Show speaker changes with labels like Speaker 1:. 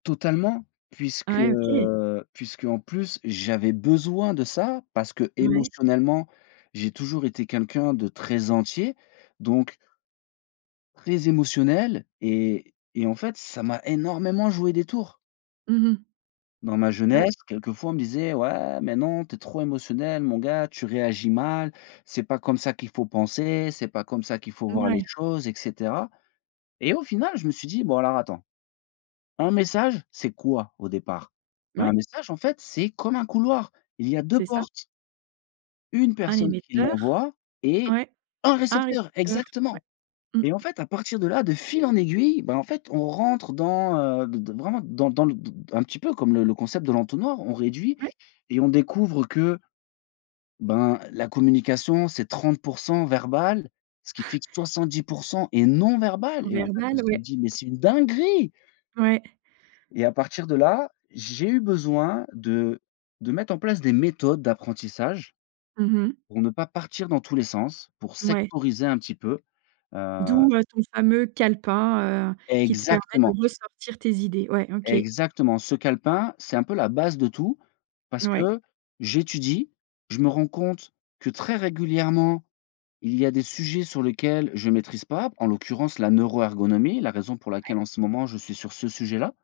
Speaker 1: Totalement puisque,
Speaker 2: Ouais. OK.
Speaker 1: heu, puisqu'en plus j'avais besoin de ça parce
Speaker 2: Ouais.
Speaker 1: qu'émotionnellement, j'ai toujours été quelqu'un de très entier, donc très émotionnel et et en fait, ça m'a énormément joué des tours
Speaker 2: Mmh mh.
Speaker 1: dans ma
Speaker 2: Ouais.
Speaker 1: jeunesse quelquefois on me disait: «Ouais mais non tu es trop émotionnel mon gars, tu réagis mal, c'est pas comme ça qu'il faut penser, c'est pas comme ça qu'il faut voir les
Speaker 2: Ouais.
Speaker 1: choses et cetera». Et au final, je me suis dit: «Bon alors attends, un message c'est quoi au départ?» Bah
Speaker 2: Ouais.
Speaker 1: un message en fait, c'est comme un couloir, il y a 2
Speaker 2: C'est ça.
Speaker 1: portes une
Speaker 2: Un
Speaker 1: personne qui
Speaker 2: émetteur.
Speaker 1: l'envoie et
Speaker 2: Ouais,
Speaker 1: un
Speaker 2: un
Speaker 1: récepteur,
Speaker 2: récepteur, ouais.
Speaker 1: exactement
Speaker 2: Mmh.
Speaker 1: et en fait à partir de là, de fil en aiguille, bah, en fait, on rentre dans, heu, d d d vraiment dans le dans dans un petit peu comme le le concept de l'entonnoir, on réduit
Speaker 2: Ouais.
Speaker 1: et on découvre que, ben, la communication c'est 30 % verbale, ce qui fait que 70 % est non verbale
Speaker 2: Non
Speaker 1: et en fait, on
Speaker 2: verbale?
Speaker 1: se
Speaker 2: Ouais.
Speaker 1: dit: «Mais c'est une dinguerie»
Speaker 2: Ouais.
Speaker 1: et à partir de là, j'ai eu besoin de de mettre en place des méthodes d'apprentissage.
Speaker 2: Mmh mh.
Speaker 1: Pour ne pas partir dans tous les sens, pour
Speaker 2: Ouais.
Speaker 1: sectoriser un petit peu, heu
Speaker 2: D'où, heu, ton fameux calepin, heu, qui te permet de
Speaker 1: Exactement.
Speaker 2: ressortir tes idées. Ouais, OK.
Speaker 1: Exactement ce calepin, c'est un peu la base de tout parce
Speaker 2: Ouais.
Speaker 1: que j'étudie, je me rends compte que très régulièrement, il y a des sujets sur lesquels je maîtrise pas, en l'occurrence la neuroergonomie, la raison pour
Speaker 2: Ouais.
Speaker 1: laquelle en ce moment je suis sur ce sujet-là